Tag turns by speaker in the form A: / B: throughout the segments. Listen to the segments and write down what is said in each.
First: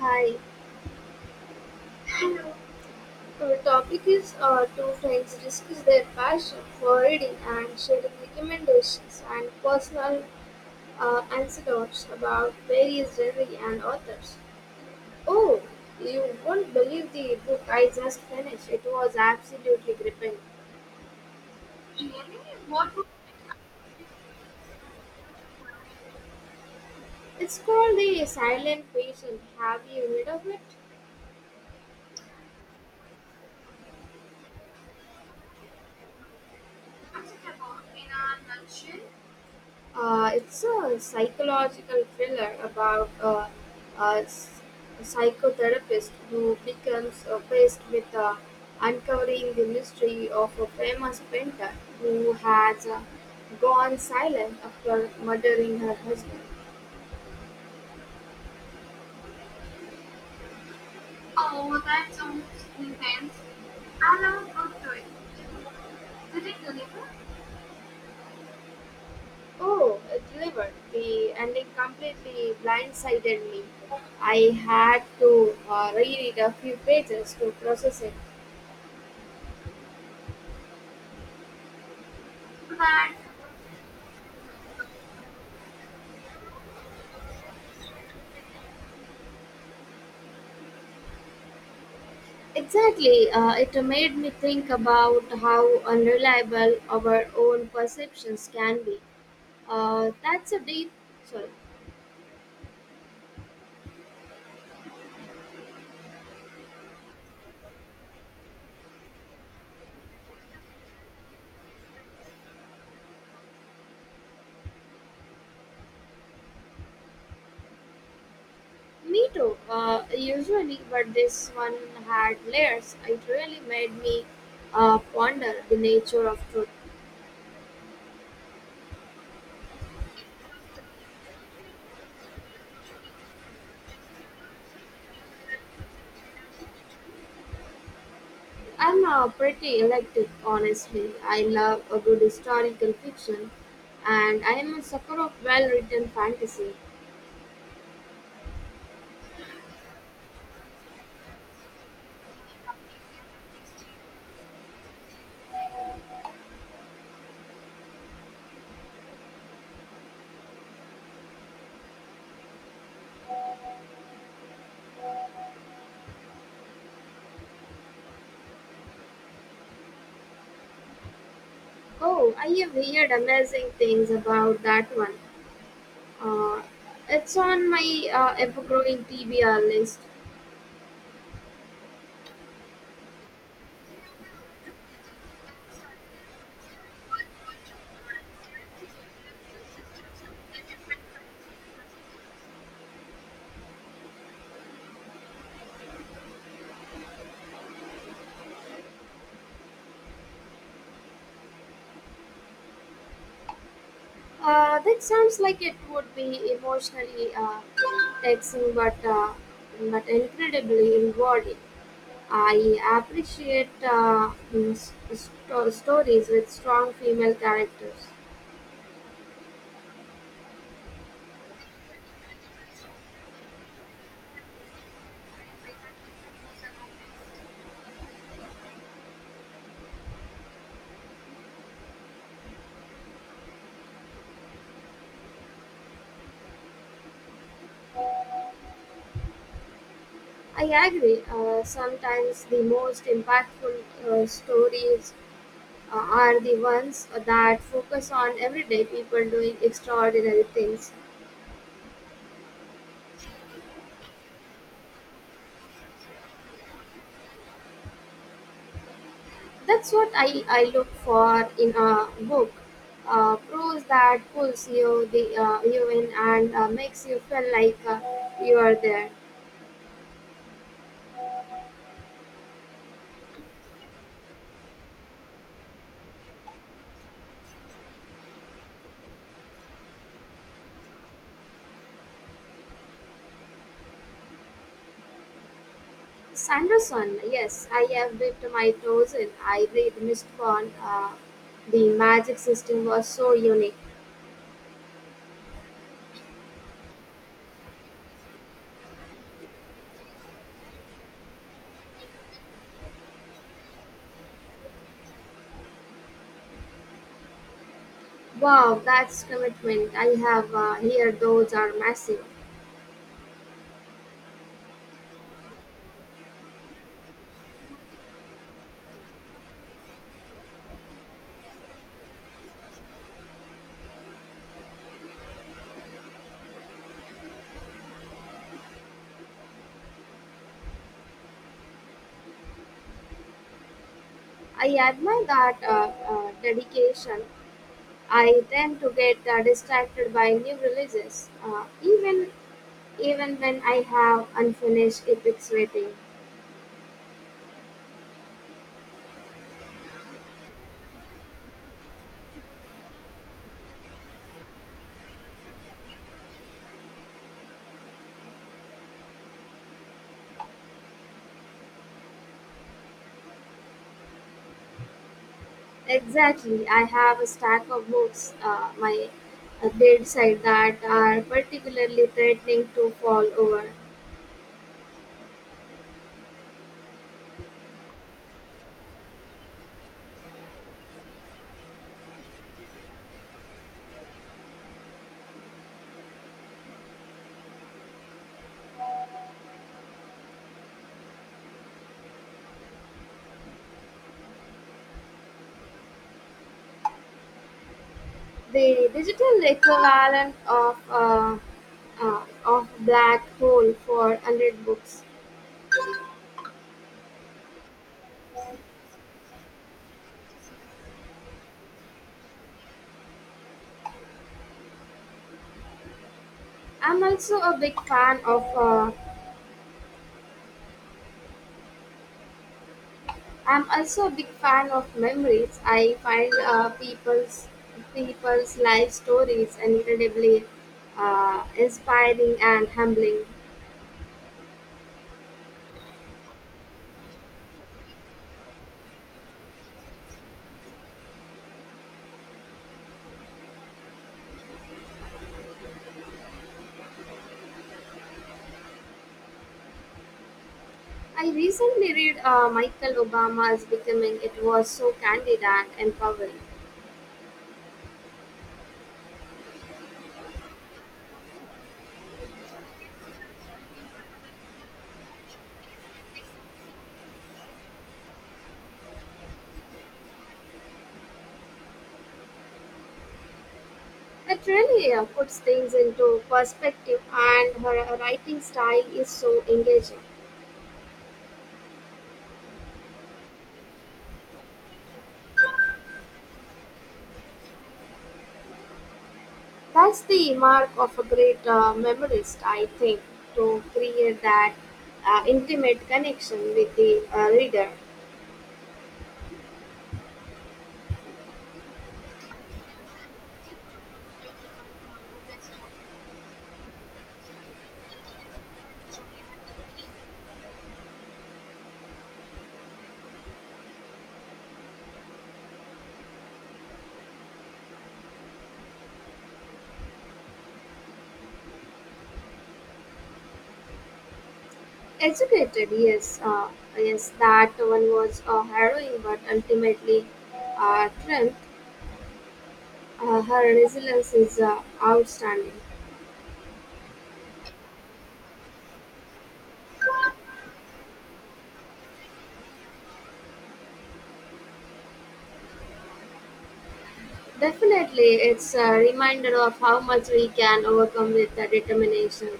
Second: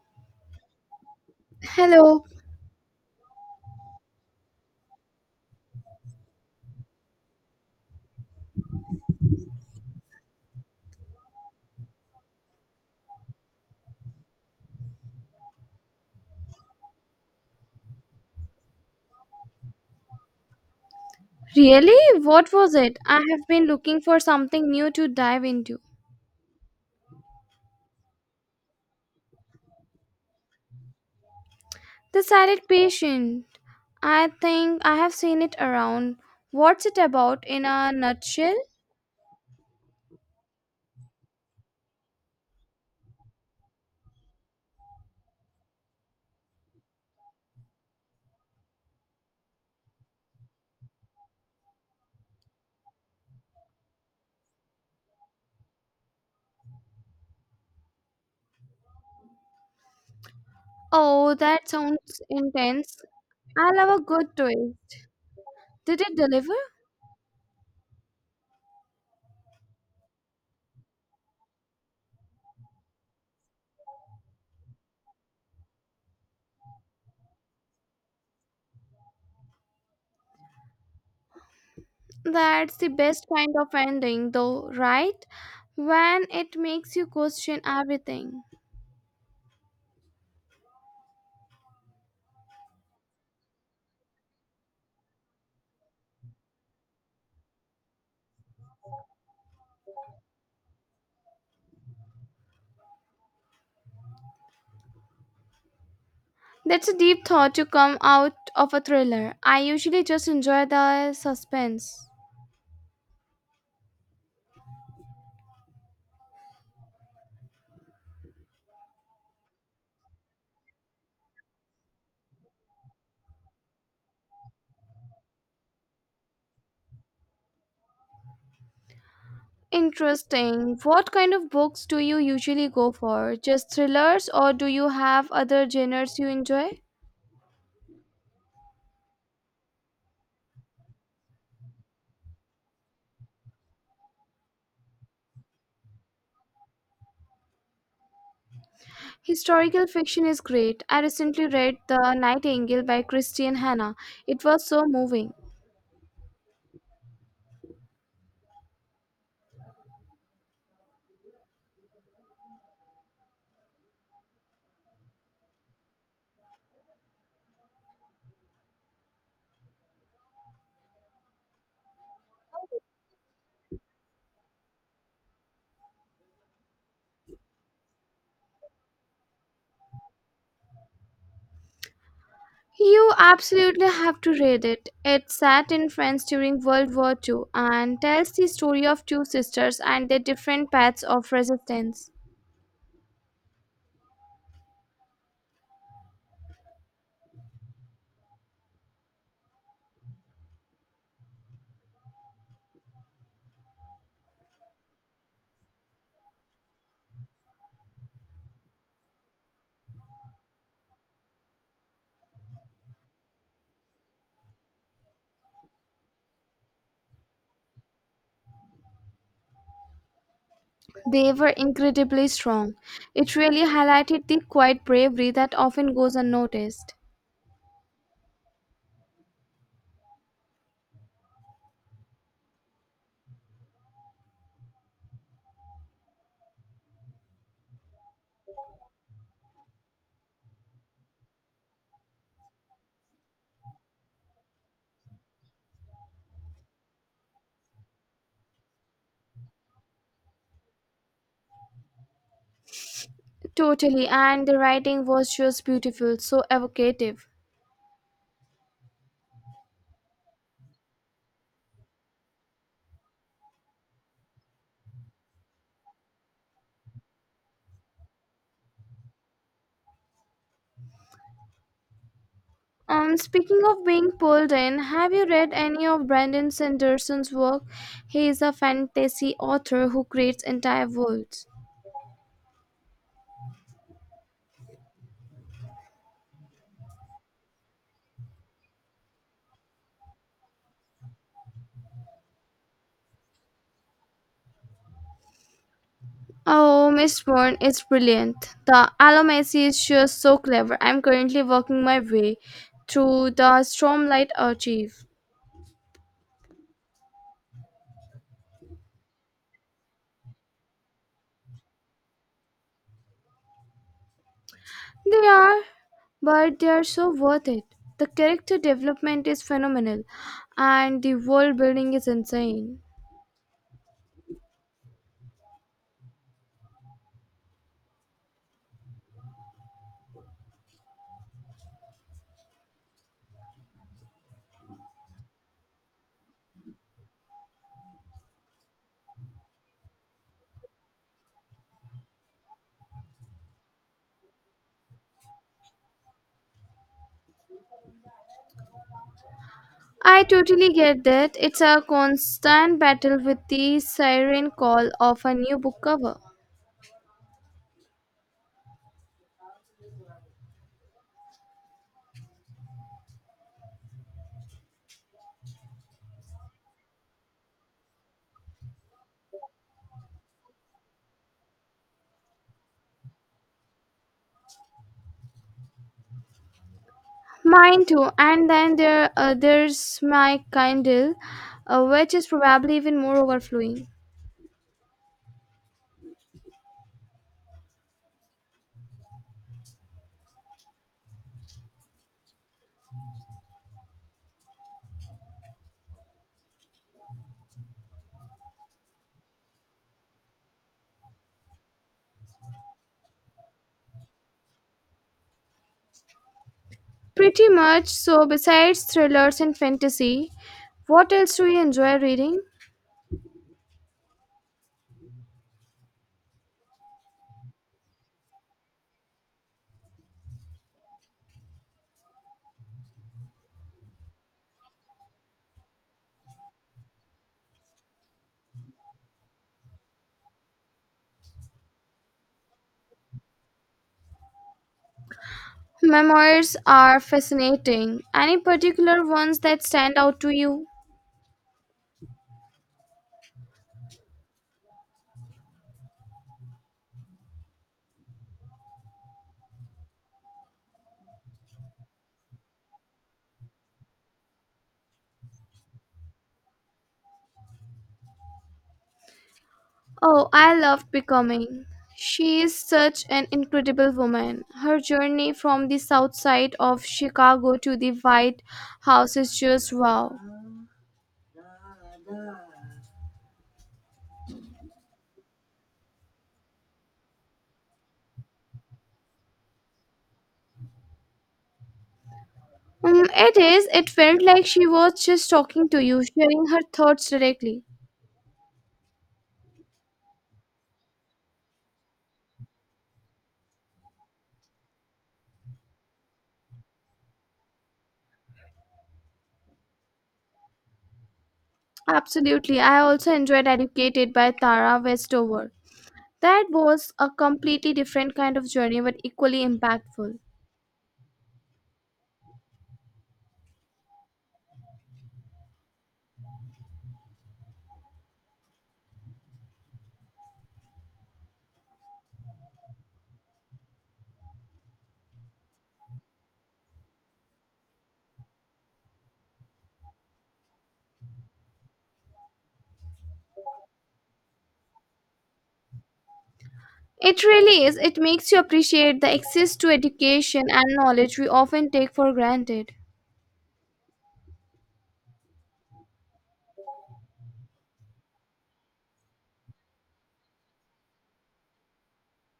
A: Hi.
B: Hello.
A: Hello. Our topic is two friends discuss their passion for reading and sharing recommendations and personal anecdotes about various genres and authors. Oh, you won't believe the book I just finished. It was absolutely gripping.
B: Really? What was it? I have been looking for something new to dive into.
A: It's called The Silent Patient. Have you read of it?
B: The Silent Patient. I think I have seen it around. What's it about in a nutshell?
A: It's a psychological thriller about a s- a psychotherapist who becomes obsessed with uncovering the mystery of a famous painter who has gone silent after murdering her husband.
B: Oh, that sounds intense. I love a good twist. Did it deliver?
A: Oh, it delivered. The ending completely blindsided me. I had to reread a few pages to process it.
B: That's the best kind of ending, though, right? When it makes you question everything.
A: Exactly. It made me think about how unreliable our own perceptions can be. That's a deep. Sorry.
B: That's a deep thought to come out of a thriller. I usually just enjoy the suspense.
A: Me too. Usually, but this one had layers. It really made me ponder the nature of truth.
B: Interesting. What kind of books do you usually go for? Just thrillers, or do you have other genres you enjoy?
A: I'm pretty electric, honestly. I love a good historical fiction, and I am a sucker of well-written fantasy.
B: Historical fiction is great. I recently read The Nightingale by Christian Hannah. It was so moving.
A: Oh, I have heard amazing things about that one. Uh, it's on my ever-growing TBR list.
B: You absolutely have to read it. It set in France during World War Two and tells the story of two sisters and their different paths of resistance.
A: That sounds like it would be emotionally taxing, but incredibly rewarding. I appreciate stories with strong female characters.
B: They were incredibly strong. It really highlighted the quiet bravery that often goes unnoticed.
A: I agree. Sometimes the most impactful stories are the ones that focus on everyday people doing extraordinary things.
B: Totally, and the writing was just beautiful, so evocative.
A: That's what I look for in a book. Prose that pulls you the you in and makes you feel like you are there.
B: Speaking of being pulled in, have you read any of Brandon Sanderson's work? He is a fantasy author who creates entire worlds.
A: Sanderson, yes, I have dipped my toes in. I read Mistborn. The magic system was so unique.
B: Oh, Miss Bourne is brilliant. The Alamacy is just so clever. I'm currently working my way through the Stormlight Archive.
A: Wow, that's commitment. I have here; those are massive.
B: They are, but they are so worth it. The character development is phenomenal, and the world building is insane.
A: I admire that dedication. I tend to get distracted by new releases, even when I have unfinished epics waiting.
B: I totally get that. It's a constant battle with the siren call of a new book cover.
A: Exactly, I have a stack of books my bedside that are particularly threatening to fall over.
B: Mine too. And then there's my Kindle, which is probably even more overflowing.
A: The digital equivalent of black hole for 100 books.
B: Pretty much. So besides thrillers and fantasy, what else do you enjoy reading?
A: I'm also a big fan of uh, I'm also a big fan of memories. I find people's life stories incredibly inspiring and humbling.
B: Memoirs are fascinating. Any particular ones that stand out to you?
A: I recently read Michael Obama's Becoming. It was so candid and empowering.
B: Oh, I loved Becoming. She is such an incredible woman. Her journey from the south side of Chicago to the White House is just wow.
A: It really puts things into perspective, and her writing style is so engaging.
B: It is. It felt like she was just talking to you, sharing her thoughts directly.
A: That's the mark of a great memoirist, I think, to create that intimate connection with the reader.
B: Absolutely. I also enjoyed Educated by Tara Westover. That was a completely different kind of journey, but equally impactful.
A: Educated, yes, that one was harrowing, but ultimately, Trent, her resilience is outstanding.
B: It really is. It makes you appreciate the access to education and knowledge we often take for granted.
A: Definitely, it's a reminder of how much we can overcome with determination.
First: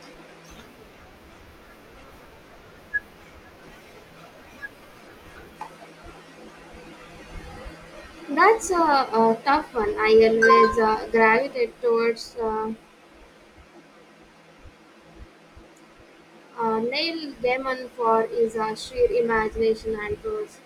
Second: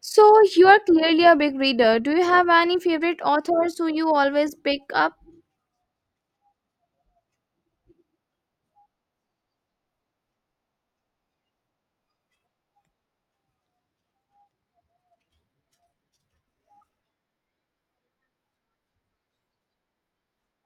B: So you are clearly a big reader. Do you have any favorite authors who you always pick up?
A: That's a tough one. I always gravitate towards. Neil Gaiman for his sheer imagination and prose.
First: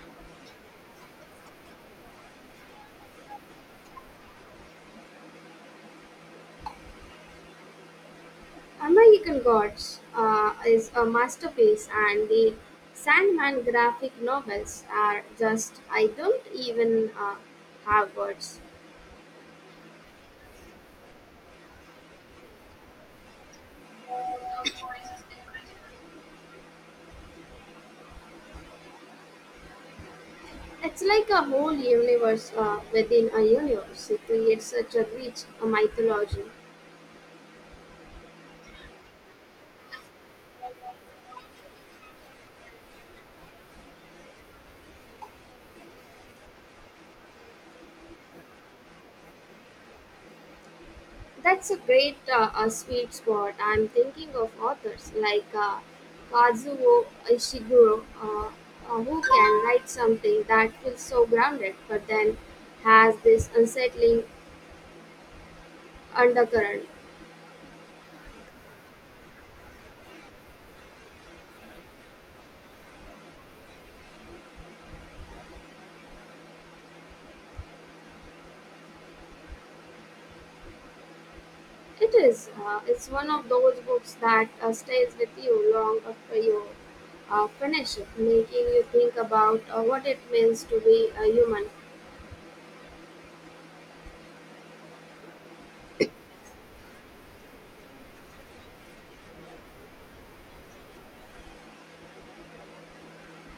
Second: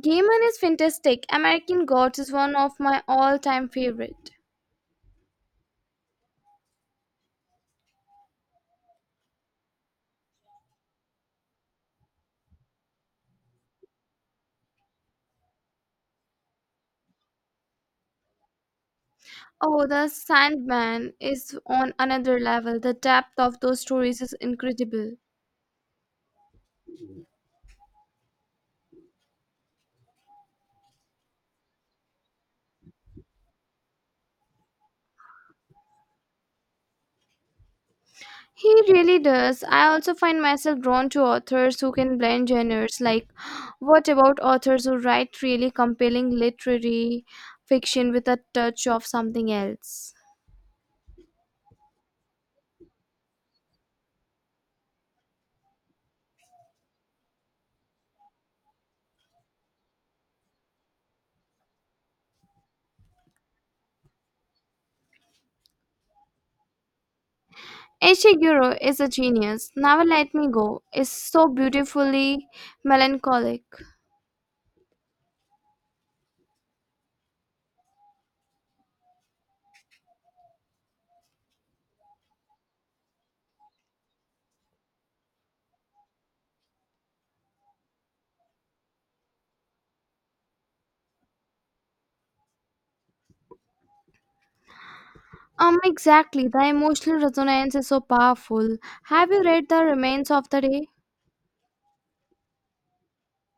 B: Gaiman is fantastic. American Gods is one of my all-time favorite.
A: "American Gods" is a masterpiece, and the Sandman graphic novels are just, I don't even have words.
B: Oh, The Sandman is on another level. The depth of those stories is incredible.
A: It's like a whole universe within a universe. It creates such a rich mythology.
B: He really does. I also find myself drawn to authors who can blend genres. Like, what about authors who write really compelling literary fiction with a touch of something else?
A: That's a great a sweet spot. I'm thinking of authors like Kazuo Ishiguro, who can write something that feels so grounded, but then has this unsettling undercurrent.
B: Ishiguro is a genius. Never Let Me Go is so beautifully melancholic.
A: It is. It's one of those books that stays with you long after you finish it, making you think about what it means to be a human.
B: Exactly. The emotional resonance is so powerful. Have you read The Remains of the Day?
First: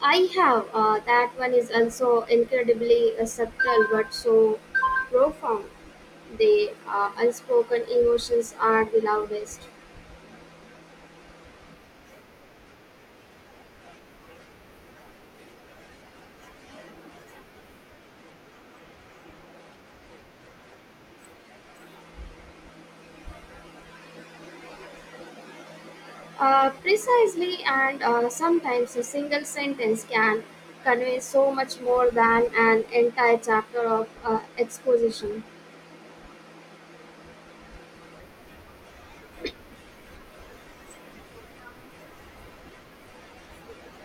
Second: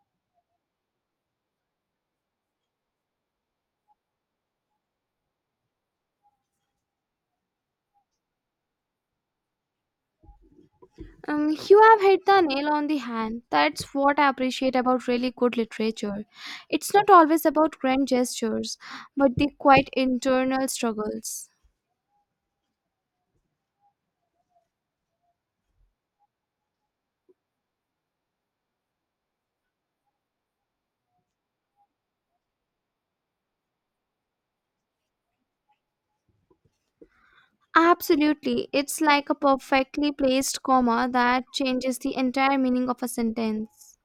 A: I have. That one is also incredibly subtle but so profound. The unspoken emotions are the loudest.
B: You have hit the nail on the hand. That's what I appreciate about really good literature. It's not always about grand gestures, but the quiet internal struggles.
A: Precisely, and sometimes a single sentence can convey so much more than an entire chapter of exposition.
B: Absolutely. It's like a perfectly placed comma that changes the entire meaning of a sentence.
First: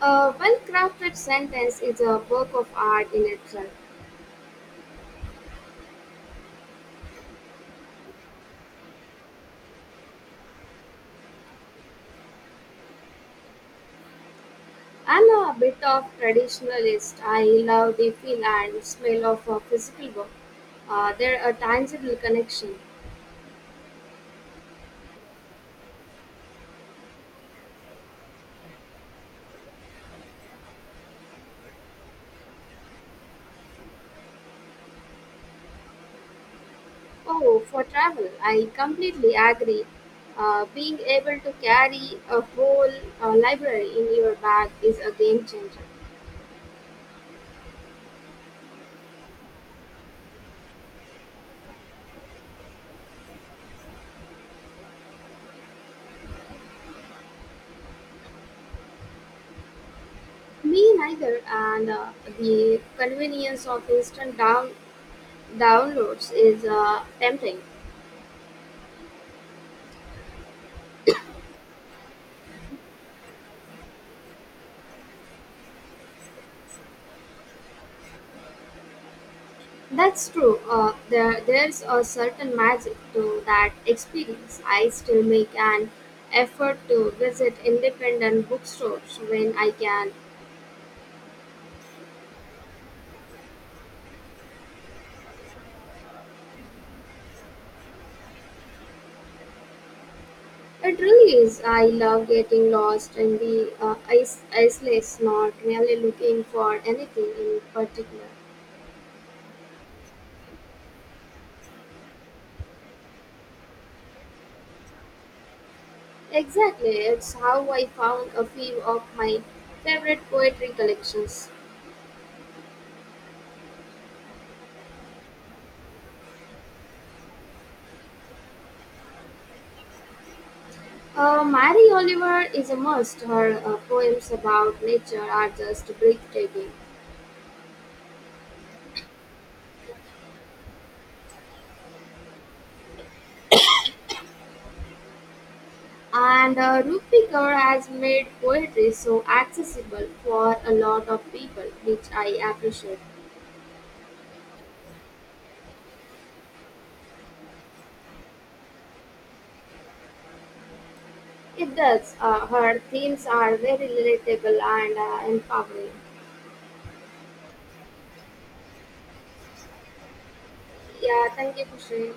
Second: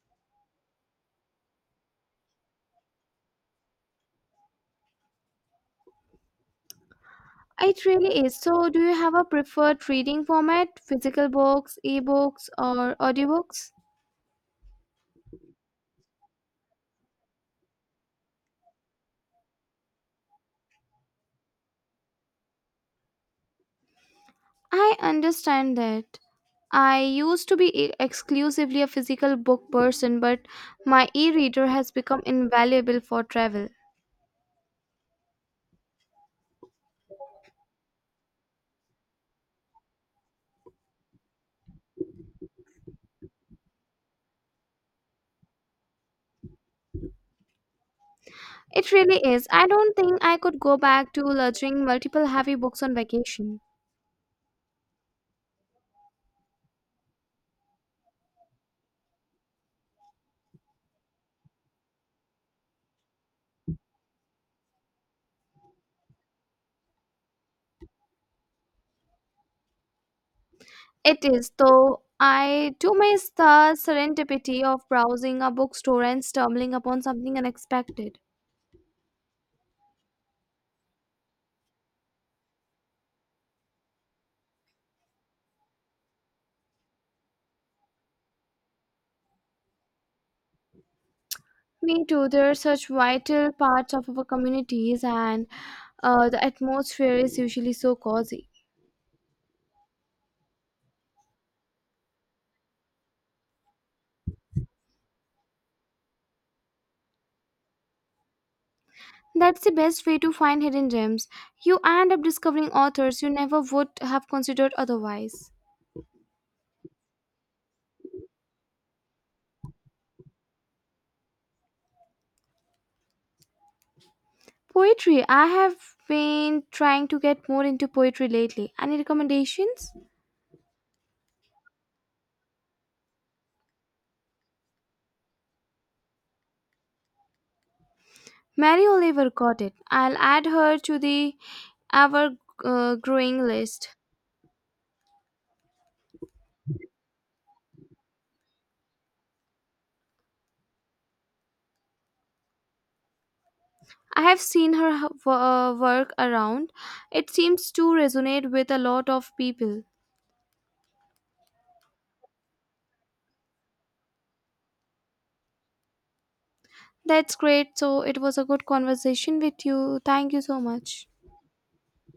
A: A well crafted sentence is a work of art in itself.
B: It really is. So, do you have a preferred reading format, physical books, ebooks, or audiobooks?
A: I'm a bit of traditionalist. I love the feel and smell of a physical work. There a tangible connection.
B: I understand that. I used to be exclusively a physical book person, but my e reader has become invaluable for travel.
A: Oh, for travel, I completely agree. Being able to carry a whole library in your bag is a game changer.
B: It really is. I don't think I could go back to lugging multiple heavy books on vacation.
A: Me neither, and the convenience of instant downloads is tempting.
B: It is, though I do miss the serendipity of browsing a bookstore and stumbling upon something unexpected.
A: That's true. There's a certain magic to that experience. I still make an effort to visit independent bookstores when I can.
B: Me too. They're such vital parts of our communities, and the atmosphere is usually so cozy.
A: It really is. I love getting lost in the isolates, not really looking for anything in particular.
B: That's the best way to find hidden gems. You end up discovering authors you never would have considered otherwise.
A: Exactly. It's how I found a few of my favorite poetry collections.
B: Poetry. I have been trying to get more into poetry lately. Any recommendations?
A: Mary Oliver is a must. Her poems about nature are just breathtaking.
B: Mary Oliver got it. I'll add her to the ever growing list.
A: And Rupi Kaur has made poetry so accessible for a lot of people, which I appreciate.
B: I have seen her work around. It seems to resonate with a lot of people.
A: It does. Her themes are very relatable and empowering.
B: That's great. So it was a good conversation with you. Thank you so much.
A: Yeah, thank you for sharing.